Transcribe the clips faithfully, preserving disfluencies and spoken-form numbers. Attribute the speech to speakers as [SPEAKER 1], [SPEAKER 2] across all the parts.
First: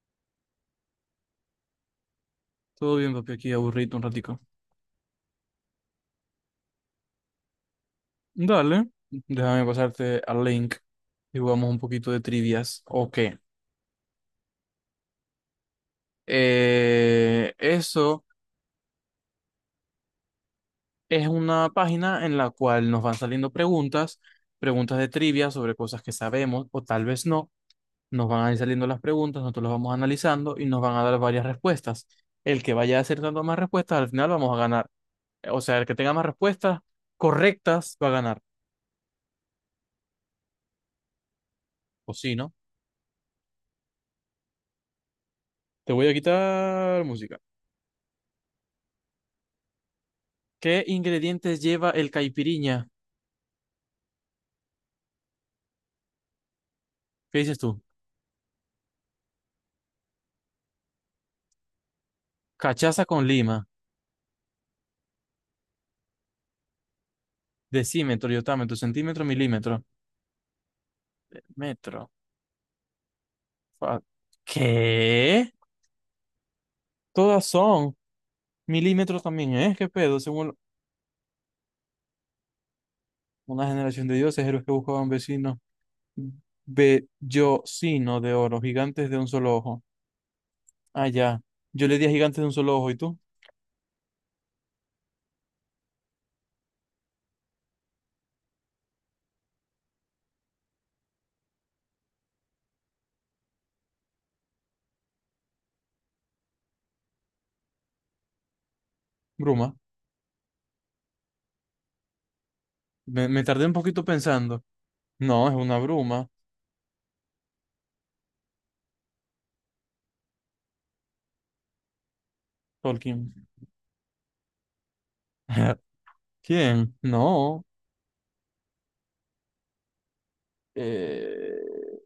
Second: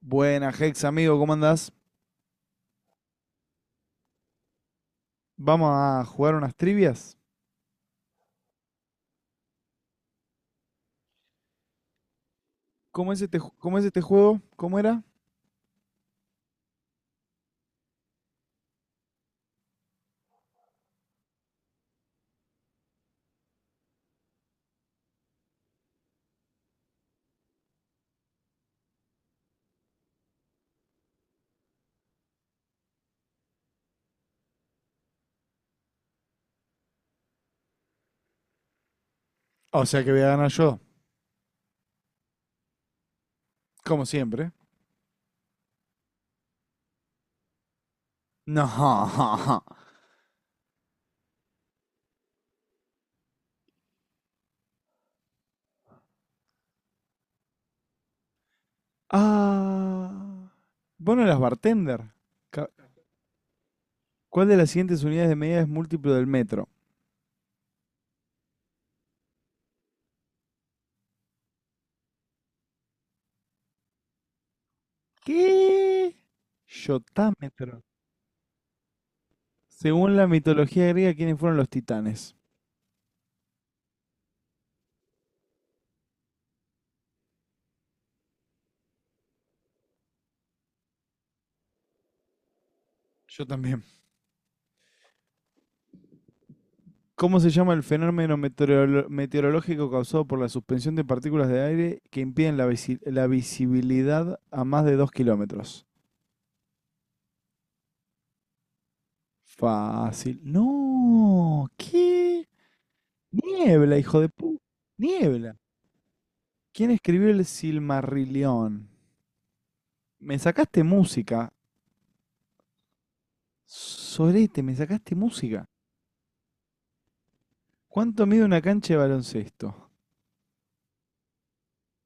[SPEAKER 1] Buena, Hex, amigo, ¿cómo andás?
[SPEAKER 2] Todo bien, papi, aquí aburrido un ratico.
[SPEAKER 1] Vamos a jugar unas trivias.
[SPEAKER 2] Dale, déjame pasarte al link y jugamos un poquito de trivias.
[SPEAKER 1] ¿Cómo
[SPEAKER 2] Ok.
[SPEAKER 1] es este, ju- ¿cómo es este juego? ¿Cómo era?
[SPEAKER 2] Eh, eso es una página en la cual nos van saliendo preguntas, preguntas de trivia sobre cosas que sabemos o tal vez no. Nos van a ir saliendo las preguntas, nosotros las vamos analizando y nos van a dar varias respuestas. El que vaya acertando más respuestas, al final vamos a ganar. O sea, el que tenga más respuestas correctas va a ganar.
[SPEAKER 1] O sea que voy a ganar yo,
[SPEAKER 2] O sí, ¿no?
[SPEAKER 1] como siempre.
[SPEAKER 2] Te voy a quitar música.
[SPEAKER 1] No.
[SPEAKER 2] ¿Qué ingredientes lleva el caipiriña? ¿Qué dices tú?
[SPEAKER 1] Ah. Vos no eras bartender. Ca-
[SPEAKER 2] Cachaza con lima,
[SPEAKER 1] ¿Cuál de las siguientes unidades de medida es múltiplo del metro?
[SPEAKER 2] decímetro, iotámetro, centímetro, milímetro, eh, metro. fa- ¿Qué?
[SPEAKER 1] ¿Qué?
[SPEAKER 2] Todas
[SPEAKER 1] Yotámetro.
[SPEAKER 2] son milímetros también, ¿eh? ¿Qué
[SPEAKER 1] Según
[SPEAKER 2] pedo?
[SPEAKER 1] la
[SPEAKER 2] Según
[SPEAKER 1] mitología griega, ¿quiénes fueron los titanes?
[SPEAKER 2] una generación de dioses, héroes que buscaban vecinos, bellocino de oro, gigantes de un solo ojo. Ah, ya. Yo le di a gigantes de un solo ojo, ¿y tú?
[SPEAKER 1] Yo también. ¿Cómo se llama el fenómeno meteorolo- meteorológico causado por la suspensión de partículas de aire que impiden la, visi- la visibilidad a más de dos kilómetros?
[SPEAKER 2] Bruma.
[SPEAKER 1] Fácil. No, ¿qué?
[SPEAKER 2] Me, me tardé un
[SPEAKER 1] Niebla,
[SPEAKER 2] poquito
[SPEAKER 1] hijo de pu...
[SPEAKER 2] pensando. No, es
[SPEAKER 1] Niebla.
[SPEAKER 2] una bruma,
[SPEAKER 1] ¿Quién escribió el Silmarillion? Me sacaste música.
[SPEAKER 2] Tolkien.
[SPEAKER 1] Sorete, me sacaste música.
[SPEAKER 2] ¿Quién? No.
[SPEAKER 1] ¿Cuánto mide una cancha de baloncesto?
[SPEAKER 2] Eh,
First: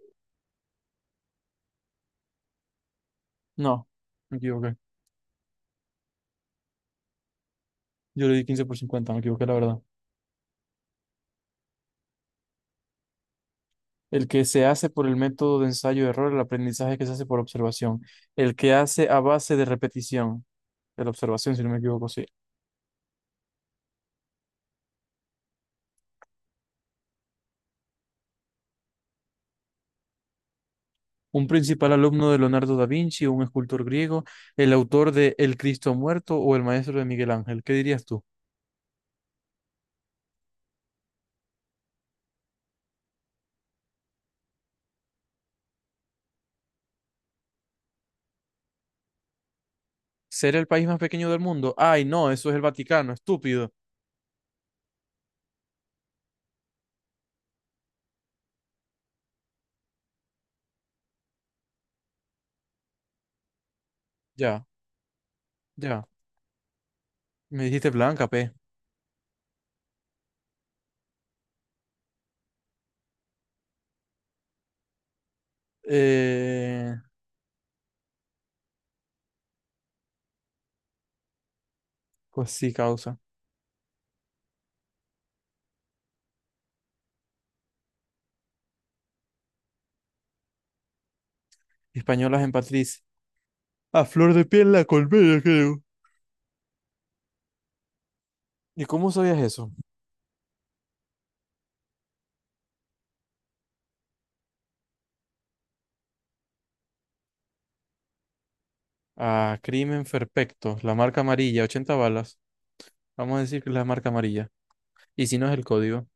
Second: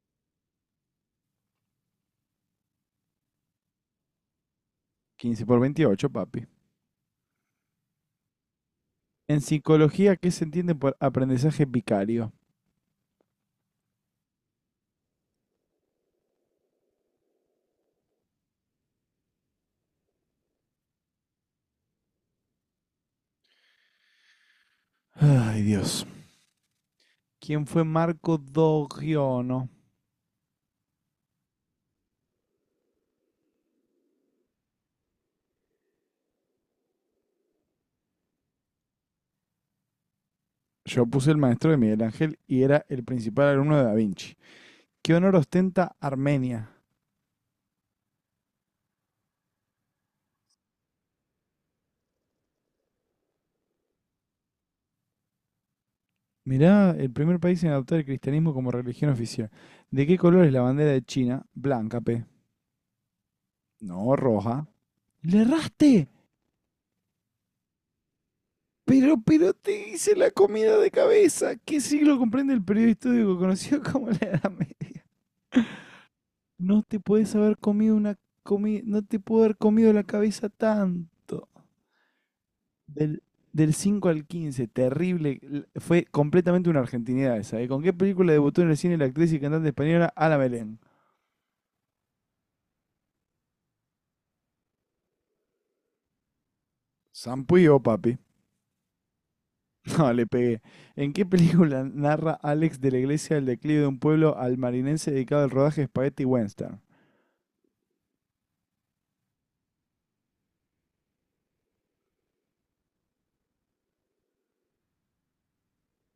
[SPEAKER 2] no, me equivoqué.
[SPEAKER 1] Quince por veintiocho, papi.
[SPEAKER 2] Yo le di quince por cincuenta me
[SPEAKER 1] En
[SPEAKER 2] equivoqué, la verdad.
[SPEAKER 1] psicología, ¿qué se entiende por aprendizaje vicario?
[SPEAKER 2] El que se hace por el método de ensayo-error, el aprendizaje que se hace por observación. El que hace a base de repetición, de la observación, si no me equivoco, sí.
[SPEAKER 1] Ay, Dios. ¿Quién fue Marco Dogiono?
[SPEAKER 2] Un principal alumno de Leonardo da Vinci, un escultor griego, el autor de El Cristo Muerto o el maestro de Miguel Ángel. ¿Qué dirías tú?
[SPEAKER 1] Yo puse el maestro de Miguel Ángel y era el principal alumno de Da Vinci. ¿Qué honor ostenta Armenia?
[SPEAKER 2] ¿Ser el país más pequeño del mundo? Ay, no, eso es el Vaticano, estúpido.
[SPEAKER 1] Mirá, el primer país en adoptar el cristianismo como religión oficial. ¿De qué color es la bandera de China? Blanca, P. No,
[SPEAKER 2] Ya,
[SPEAKER 1] roja. ¡Le erraste!
[SPEAKER 2] ya. Me dijiste blanca, pe.
[SPEAKER 1] Pero, pero te hice la comida de cabeza. ¿Qué siglo comprende el periodo histórico conocido como la Edad Media? No
[SPEAKER 2] Eh,
[SPEAKER 1] te puedes haber comido una comida. No te puedo haber comido la cabeza tanto.
[SPEAKER 2] pues sí, causa.
[SPEAKER 1] Del, del cinco al quince, terrible. l- Fue completamente una argentinidad esa, ¿eh? ¿Con qué película debutó en el cine la actriz y cantante española Ana Belén?
[SPEAKER 2] Españolas en Patriz. A flor de piel la colmena, creo.
[SPEAKER 1] Sampuyo, papi.
[SPEAKER 2] ¿Y cómo sabías eso?
[SPEAKER 1] No, le pegué. ¿En qué película narra Alex de la Iglesia el declive de un pueblo almarinense dedicado al rodaje de Spaghetti Western?
[SPEAKER 2] A Crimen Perfecto, la marca amarilla, ochenta balas. Vamos a decir que es la marca amarilla. Y si no es el código.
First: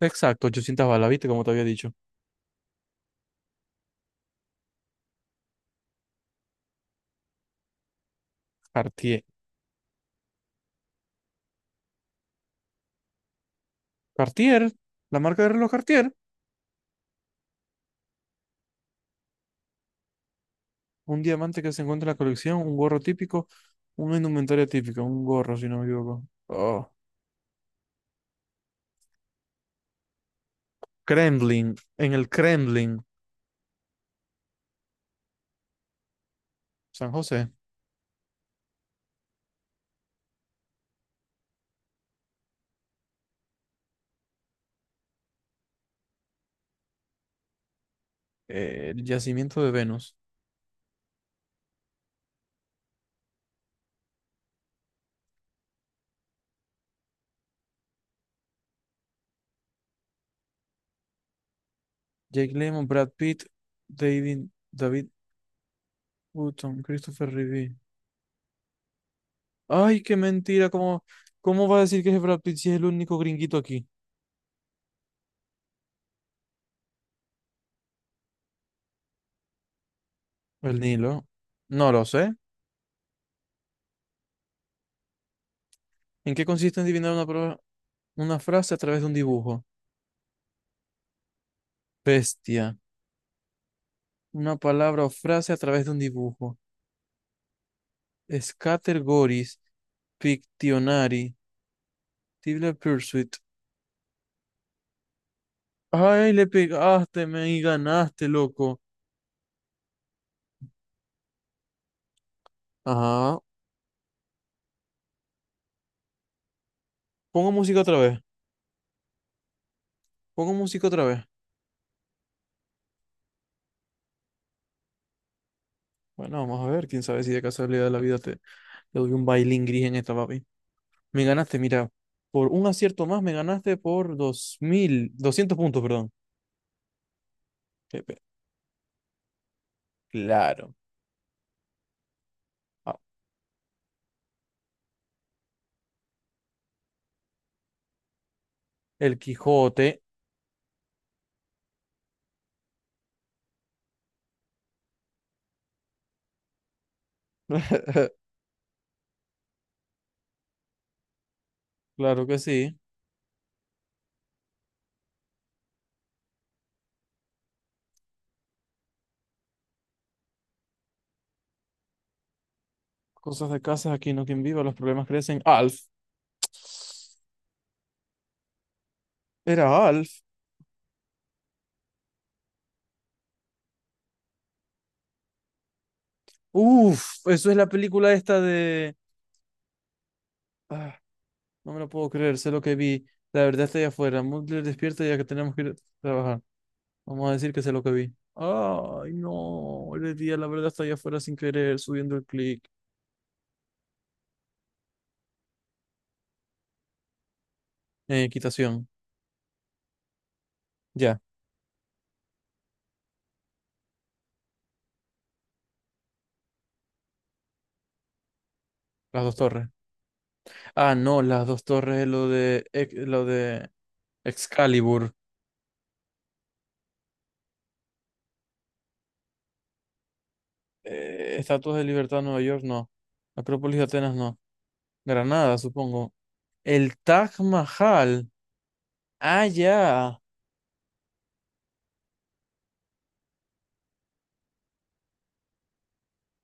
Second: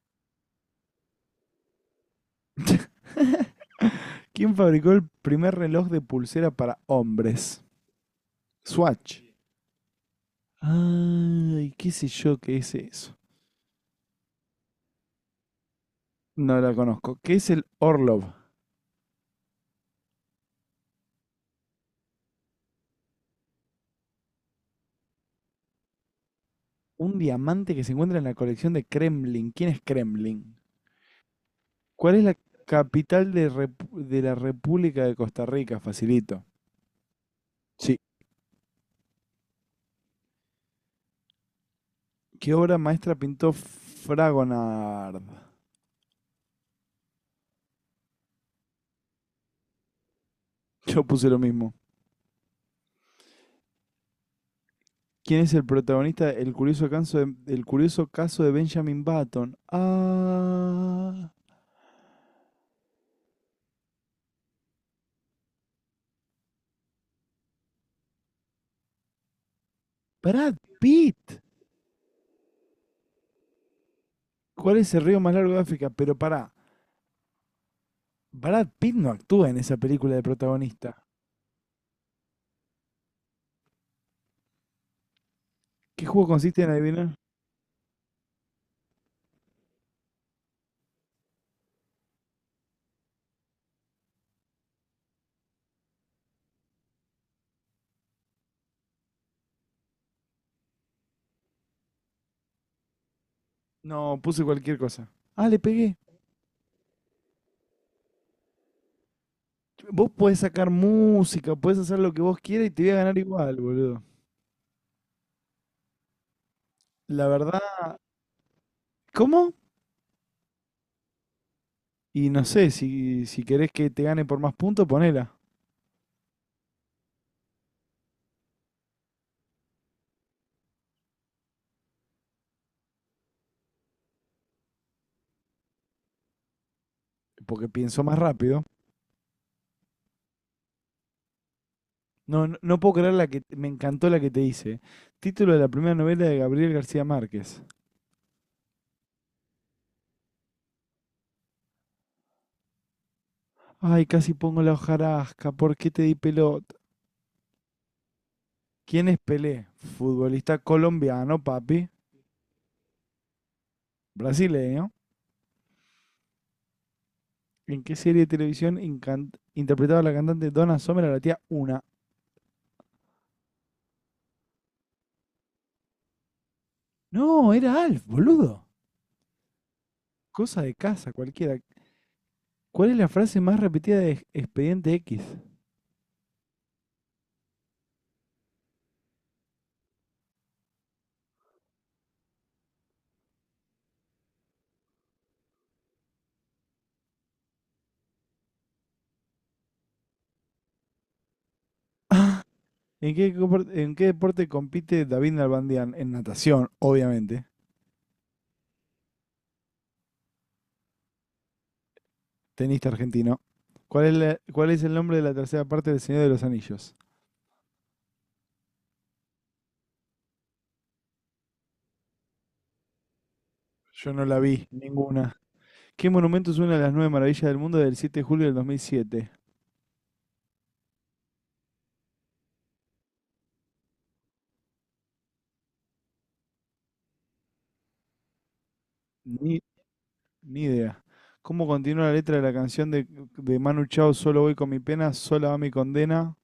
[SPEAKER 2] Exacto, ochocientas balas, ¿viste? Como te había dicho.
[SPEAKER 1] ¿Quién fabricó el primer reloj de pulsera para hombres? Swatch.
[SPEAKER 2] Cartier.
[SPEAKER 1] Ay, qué sé yo qué es eso.
[SPEAKER 2] Cartier, la marca de reloj Cartier.
[SPEAKER 1] No la conozco. ¿Qué es el Orlov?
[SPEAKER 2] Un diamante que se encuentra en la colección, un gorro típico, una indumentaria típica, un gorro, si no me equivoco. Oh.
[SPEAKER 1] Un diamante que se encuentra en la colección de Kremlin. ¿Quién es Kremlin?
[SPEAKER 2] Kremlin, en
[SPEAKER 1] ¿Cuál es
[SPEAKER 2] el
[SPEAKER 1] la
[SPEAKER 2] Kremlin,
[SPEAKER 1] capital de, Repu- de la República de Costa Rica? Facilito.
[SPEAKER 2] San José,
[SPEAKER 1] Sí. ¿Qué obra maestra pintó Fragonard?
[SPEAKER 2] eh, el yacimiento de Venus.
[SPEAKER 1] Yo puse lo mismo. ¿Quién es el protagonista del curioso caso de, el curioso caso de Benjamin Button? Ah,
[SPEAKER 2] Jake Lemmon, Brad Pitt, David, David Hutton, Christopher Reeve. Ay, qué
[SPEAKER 1] Brad
[SPEAKER 2] mentira. ¿Cómo,
[SPEAKER 1] Pitt.
[SPEAKER 2] cómo va a decir que es Brad Pitt si es el único gringuito aquí?
[SPEAKER 1] ¿Cuál es el río más largo de África? Pero pará, Brad Pitt no actúa en esa película de
[SPEAKER 2] El
[SPEAKER 1] protagonista.
[SPEAKER 2] Nilo. No lo sé.
[SPEAKER 1] ¿Qué juego
[SPEAKER 2] ¿En qué
[SPEAKER 1] consiste en
[SPEAKER 2] consiste adivinar
[SPEAKER 1] adivinar?
[SPEAKER 2] una, pro- una frase a través de un dibujo? Bestia. Una palabra o frase a través de un dibujo. Scattergories, Pictionary. Tibler Pursuit.
[SPEAKER 1] No, puse cualquier cosa. Ah, le pegué.
[SPEAKER 2] Ay, le pegaste, me y ganaste, loco.
[SPEAKER 1] Vos podés sacar música, podés hacer lo que vos quieras y te voy a ganar
[SPEAKER 2] Ajá.
[SPEAKER 1] igual, boludo. La
[SPEAKER 2] Pongo
[SPEAKER 1] verdad,
[SPEAKER 2] música otra vez.
[SPEAKER 1] ¿cómo?
[SPEAKER 2] Pongo música otra vez.
[SPEAKER 1] Y no sé, si, si querés que te gane por más puntos, ponela.
[SPEAKER 2] Bueno, vamos a ver, quién sabe si de casualidad de la vida te, te doy un bailín gris en esta, papi. Me ganaste, mira, por un acierto más me ganaste por dos mil doscientos puntos, perdón.
[SPEAKER 1] Porque
[SPEAKER 2] Qué
[SPEAKER 1] pienso más
[SPEAKER 2] pe-
[SPEAKER 1] rápido.
[SPEAKER 2] Claro.
[SPEAKER 1] No, no, no puedo
[SPEAKER 2] Ah,
[SPEAKER 1] creer la que me encantó la que te hice. Título de la primera novela de Gabriel García Márquez.
[SPEAKER 2] el Quijote,
[SPEAKER 1] Ay, casi pongo la hojarasca. ¿Por qué te di pelota? ¿Quién es Pelé? Futbolista colombiano, papi.
[SPEAKER 2] claro que sí.
[SPEAKER 1] Brasileño. ¿En qué serie de televisión incan- interpretaba la cantante Donna Summer a la tía Una?
[SPEAKER 2] Cosas de casas, aquí no quien viva, los problemas crecen. Alf,
[SPEAKER 1] No, era Alf, boludo.
[SPEAKER 2] era Alf.
[SPEAKER 1] Cosa de casa, cualquiera. ¿Cuál es la frase más repetida de Ex- Expediente X?
[SPEAKER 2] Uf, eso es la película esta de... Ah, no me lo puedo creer, sé lo que vi. La verdad está allá afuera. Mulder despierta ya que tenemos que ir a trabajar. Vamos a decir que sé lo que vi. Ay, no. Le di a la verdad hasta allá afuera sin querer, subiendo el clic.
[SPEAKER 1] ¿En qué, compor- en qué deporte compite David Nalbandian? En natación, obviamente.
[SPEAKER 2] En equitación. Ya,
[SPEAKER 1] Tenista argentino. ¿Cuál es, la- cuál es el nombre de la tercera parte del Señor de los Anillos?
[SPEAKER 2] las dos torres. Ah, no, las dos torres es lo de, Ex- lo de
[SPEAKER 1] Yo no la vi,
[SPEAKER 2] Excalibur.
[SPEAKER 1] ninguna. ¿Qué monumento es una de las nueve maravillas del mundo del siete de julio del dos mil siete?
[SPEAKER 2] Eh, Estatuas de Libertad, Nueva York, no. Acrópolis de Atenas, no. Granada, supongo. El Taj Mahal. Ah,
[SPEAKER 1] Ni
[SPEAKER 2] ya.
[SPEAKER 1] Ni idea. ¿Cómo continúa la letra de la canción de, de Manu Chao? Solo voy con mi pena, sola va mi condena.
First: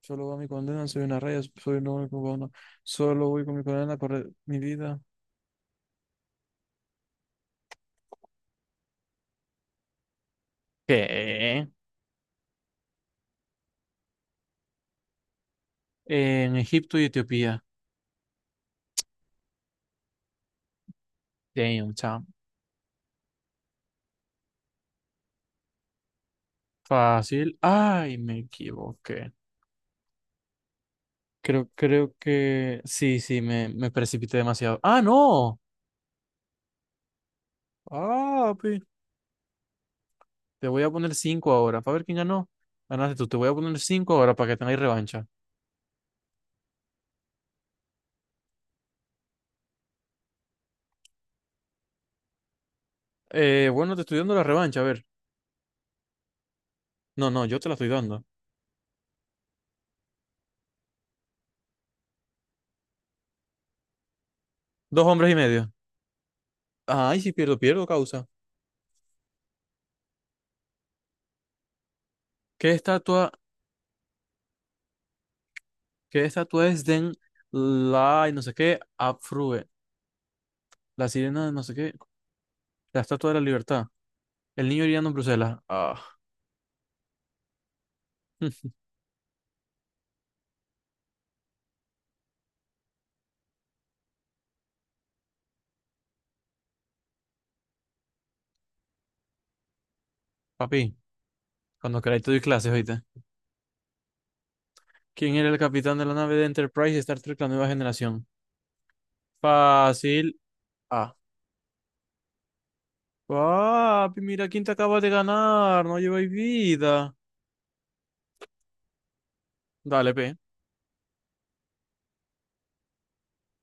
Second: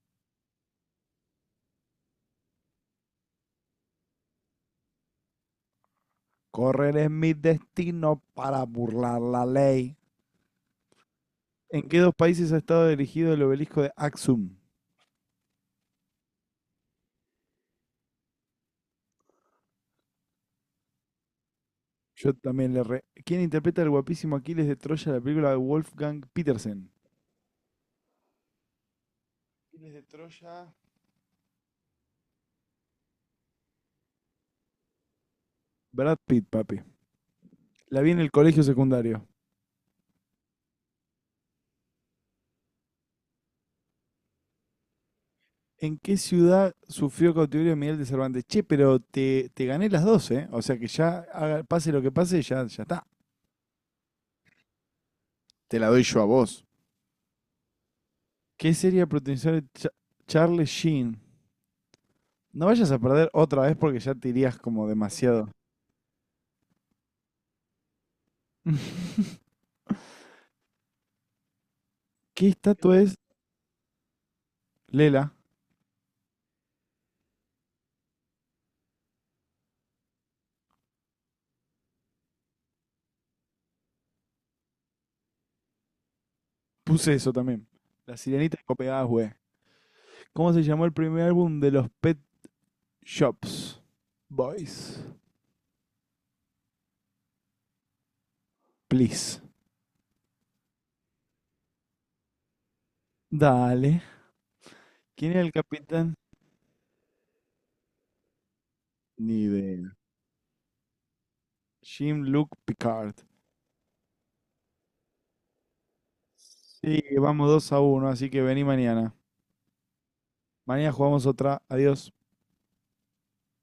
[SPEAKER 2] Solo va mi condena, soy una raya, soy un hombre cubano. Solo voy con mi condena, correr mi vida.
[SPEAKER 1] Correr es mi destino para burlar la ley.
[SPEAKER 2] ¿Qué?
[SPEAKER 1] ¿En qué dos países ha estado dirigido el obelisco de Axum?
[SPEAKER 2] En Egipto y Etiopía. Damn, chamo.
[SPEAKER 1] Yo también le re... ¿Quién interpreta al guapísimo Aquiles de Troya en la película de Wolfgang Petersen?
[SPEAKER 2] Fácil. Ay, me equivoqué.
[SPEAKER 1] Aquiles de Troya.
[SPEAKER 2] Creo, creo que sí, sí, me, me precipité demasiado. ¡Ah, no!
[SPEAKER 1] Brad Pitt, papi. La vi en el
[SPEAKER 2] ¡Ah,
[SPEAKER 1] colegio
[SPEAKER 2] pi!
[SPEAKER 1] secundario.
[SPEAKER 2] Te voy a poner cinco ahora para ver quién ganó. Ganaste tú. Te voy a poner cinco ahora para que tengáis revancha.
[SPEAKER 1] ¿En qué ciudad sufrió cautiverio Miguel de Cervantes? Che, pero te, te gané las dos, ¿eh? O sea que ya haga- pase lo que pase, ya, ya está.
[SPEAKER 2] Eh, bueno, te estoy dando la revancha, a ver.
[SPEAKER 1] Te la doy yo a vos.
[SPEAKER 2] No, no, yo te la estoy dando.
[SPEAKER 1] ¿Qué sería protagonizar Cha- Charlie Sheen? No vayas a perder otra vez porque ya te irías como
[SPEAKER 2] Dos hombres y
[SPEAKER 1] demasiado.
[SPEAKER 2] medio. Ay, si pierdo, pierdo, causa.
[SPEAKER 1] ¿Qué
[SPEAKER 2] ¿Qué
[SPEAKER 1] estatua es
[SPEAKER 2] estatua,
[SPEAKER 1] Lela?
[SPEAKER 2] qué estatua es Den la y no sé qué? Afrue. La sirena de no sé qué. La estatua de la libertad. El niño hiriendo en Bruselas. Ah,
[SPEAKER 1] Puse eso también. La sirenita de Copenhague. ¿Cómo se llamó el primer álbum de los Pet Shops? Boys. Please.
[SPEAKER 2] papi. Cuando queráis te doy clases, oíste.
[SPEAKER 1] Dale. ¿Quién
[SPEAKER 2] ¿Quién
[SPEAKER 1] era
[SPEAKER 2] era
[SPEAKER 1] el
[SPEAKER 2] el capitán de
[SPEAKER 1] capitán?
[SPEAKER 2] la nave de Enterprise de Star Trek, la nueva generación?
[SPEAKER 1] Ni idea.
[SPEAKER 2] Fácil. Ah.
[SPEAKER 1] Jim Luke Picard.
[SPEAKER 2] Papi, mira quién te acaba de ganar. No lleváis
[SPEAKER 1] Sí,
[SPEAKER 2] vida.
[SPEAKER 1] vamos dos a uno, así que vení mañana.
[SPEAKER 2] Dale, P.
[SPEAKER 1] Mañana jugamos otra. Adiós.